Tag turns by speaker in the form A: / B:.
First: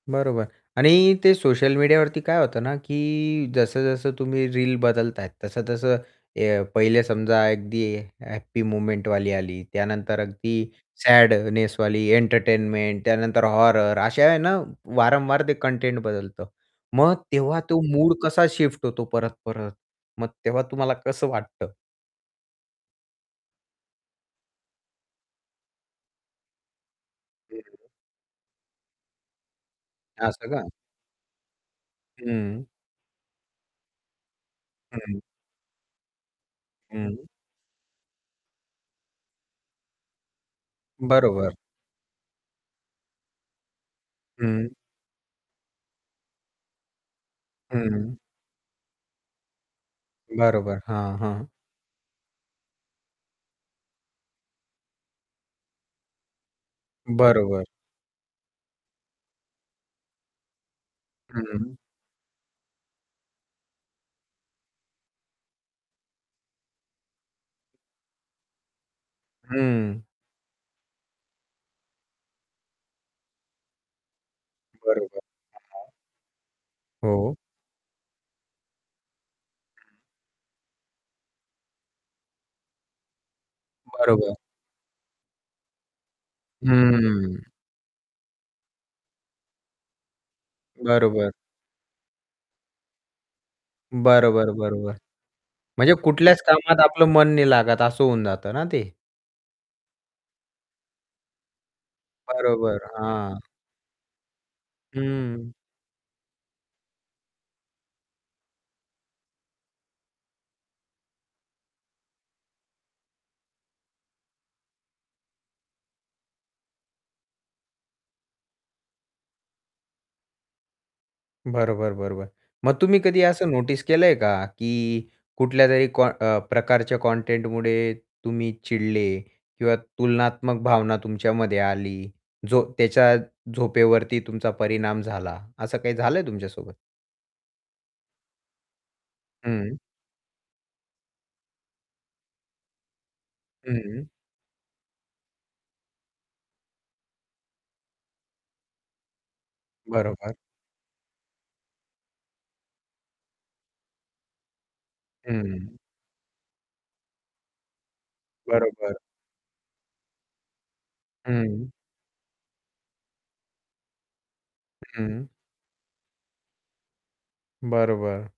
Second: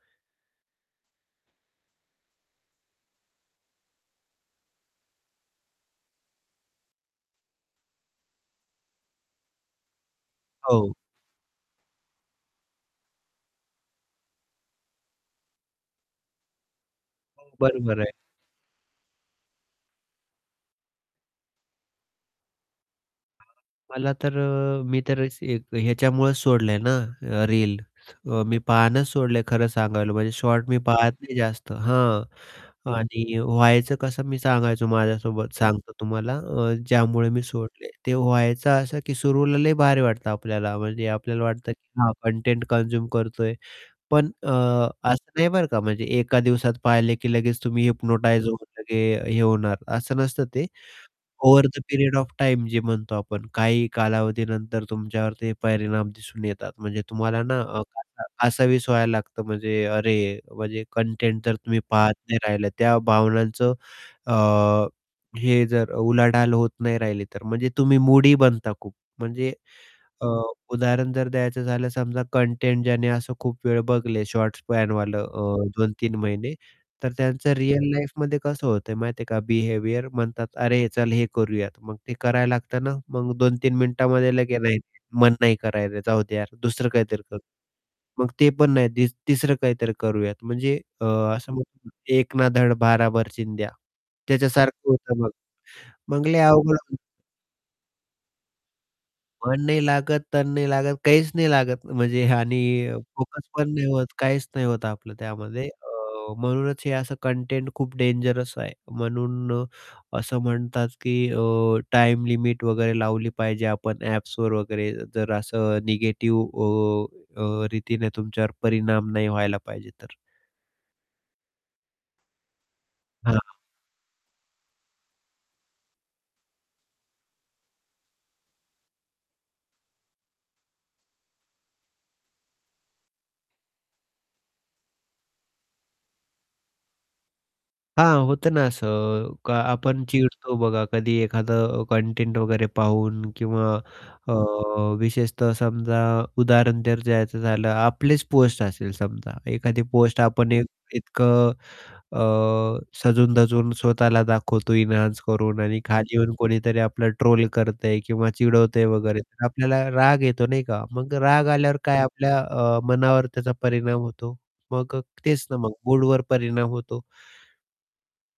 A: बरोबर. आणि ते सोशल मीडियावरती काय होतं ना, की जसं-जसं तुम्ही रील बदलताय, तसं-तसं अ, पहिले समजा अगदी हॅप्पी मोमेंटवाली आली, त्यानंतर अगदी
B: हो.
A: सॅडनेसवाली,, त्यानंतर एंटरटेनमेंट, हॉरर. अशा आहे ना, वारंवार ते कंटेंट बदलतं. मग
B: हो.
A: तेव्हा तो
B: बरोबर आहे.
A: मूड कसा शिफ्ट होतो परत-परत? मग तेव्हा तुम्हाला कसं वाटतं?
B: [unintelligible] मला तर अ, मी तर स एक याच्यामुळेच सोडलंय ना, अ, रील
A: [unintelligible]
B: अ, मी पाहणंच सोडलंय खरं सांगायला म्हणजे
A: असं का.
B: शॉर्ट मी पाहत नाही जास्त. हां
A: हं.
B: आणि व्हायचं कसं मी सांगायचो
A: हं.
B: माझ्यासोबत सांगतो तुम्हाला अ,
A: हं.
B: ज्यामुळे मी सोडले. ते व्हायचं असं, की सुरुवातीला लय भारी वाटतं आपल्याला, म्हणजे आपल्याला
A: बरोबर.
B: वाटतं की हां कंटेंट कन्झ्युम करतोय पण अ,
A: हं.
B: असं नाही बरं का? म्हणजे एका दिवसात पाहिले की लगेच तुम्ही
A: हं.
B: हिप्नोटाईझ होऊन लगेच हे होणार, असं नसतं ते.
A: बरोबर, हां, हां.
B: Over the period of time जी म्हणतो आपण, काही कालावधीनंतर तुमच्यावर ते परिणाम दिसून येतात. म्हणजे तुम्हाला ना
A: बरोबर.
B: अ, [unintelligible] कासावीस व्हायला लागतं. म्हणजे अरे, म्हणजे कंटेंट जर
A: हं.
B: तुम्ही पाहत नाही राहिला, त्या भावनांचं अ, हे जर उलाढाल होत नाही राहिली, तर म्हणजे तुम्ही मूडी बनता खूप. म्हणजे
A: हं.
B: अ, उदाहरण जर द्यायचं झालं, समजा कंटेंट ज्याने असं खूप वेळ बघले, शॉर्ट्स स्पॅन वालं.
A: बरोबर. हां,
B: अ,
A: हां.
B: 2-3 महिने, तर
A: हो.
B: त्यांचं रिअल लाईफमध्ये कसं होतंय माहिती आहे का
A: हं.
B: बिहेवियर म्हणतात, "अरे चल, हे करूयात." मग ते करायला लागतं ना मग 2-3
A: बरोबर.
B: मिनिटामध्ये लगेच, नाही, मन नाही [unintelligible] जाऊ दे यार, दुसरं काहीतरी करू.
A: हम्म.
B: मग ते पण नाही दिस तिसरं काहीतरी करूयात. म्हणजे अ,
A: बरोबर.
B: असं म्हणतो ना "एक ना धड भराभर चिंध्या"
A: बरोबर,
B: त्याच्यासारखं
A: बरोबर.
B: होतं मग.
A: म्हणजे
B: मग लय
A: कुठल्याच
B: अवघड
A: कामात
B: होतं.
A: आपलं मन नाही लागत, असं होऊन जातं ना ते.
B: मन नाही लागत, तन नाही लागत, काहीच नाही लागत म्हणजे आणि
A: बरोबर, हां.
B: फोकस पण नाही होत, काहीच नाही होत आपलं
A: हं.
B: त्यामध्ये. अ, म्हणूनच हे असं कंटेंट खूप डेंजरस आहे. म्हणून अ, असं म्हणतात की अ, टाईम लिमिट वगैरे लावली पाहिजे आपण ॲप्सवर वगैरे, जर असं निगेटिव्ह अ, अ, रीतीने तुमच्यावर परिणाम नाही व्हायला पाहिजे तर.
A: बरोबर, बरोबर. मग तुम्ही कधी
B: हां,
A: असं
B: हां.
A: नोटीस केलंय का? की कुठल्यातरी कॉ अ, प्रकारच्या कंटेंटमुळे तुम्ही चिडले किंवा तुलनात्मक भावना तुमच्यामध्ये आली? जो त्याच्या झोपेवरती तुमचा परिणाम झाला, असं काही झालंय तुमच्यासोबत?
B: हां, होतं ना असं, का
A: हं.
B: आपण चिडतो बघा, कधी एखादं कंटेंट वगैरे पाहून किंवा
A: हं.
B: अ, विशेषतः समजा उदाहरण जर द्यायचं झालं, आपलीच पोस्ट असेल समजा, एखादी पोस्ट
A: बरोबर.
B: आपण एक इतकं अ, सजून-धजून स्वतःला दाखवतो एन्हान्स करून
A: हं.
B: आणि खाली येऊन कोणीतरी आपल्याला ट्रोल करतंय किंवा चिडवतंय
A: बरोबर.
B: वगैरे तर आपल्याला राग येतो, नाही का? मग राग
A: हं.
B: आल्यावर काय? आपल्या अ, मनावर त्याचा परिणाम होतो. मग
A: हं.
B: तेच ना मग मूडवर परिणाम होतो.
A: बरोबर.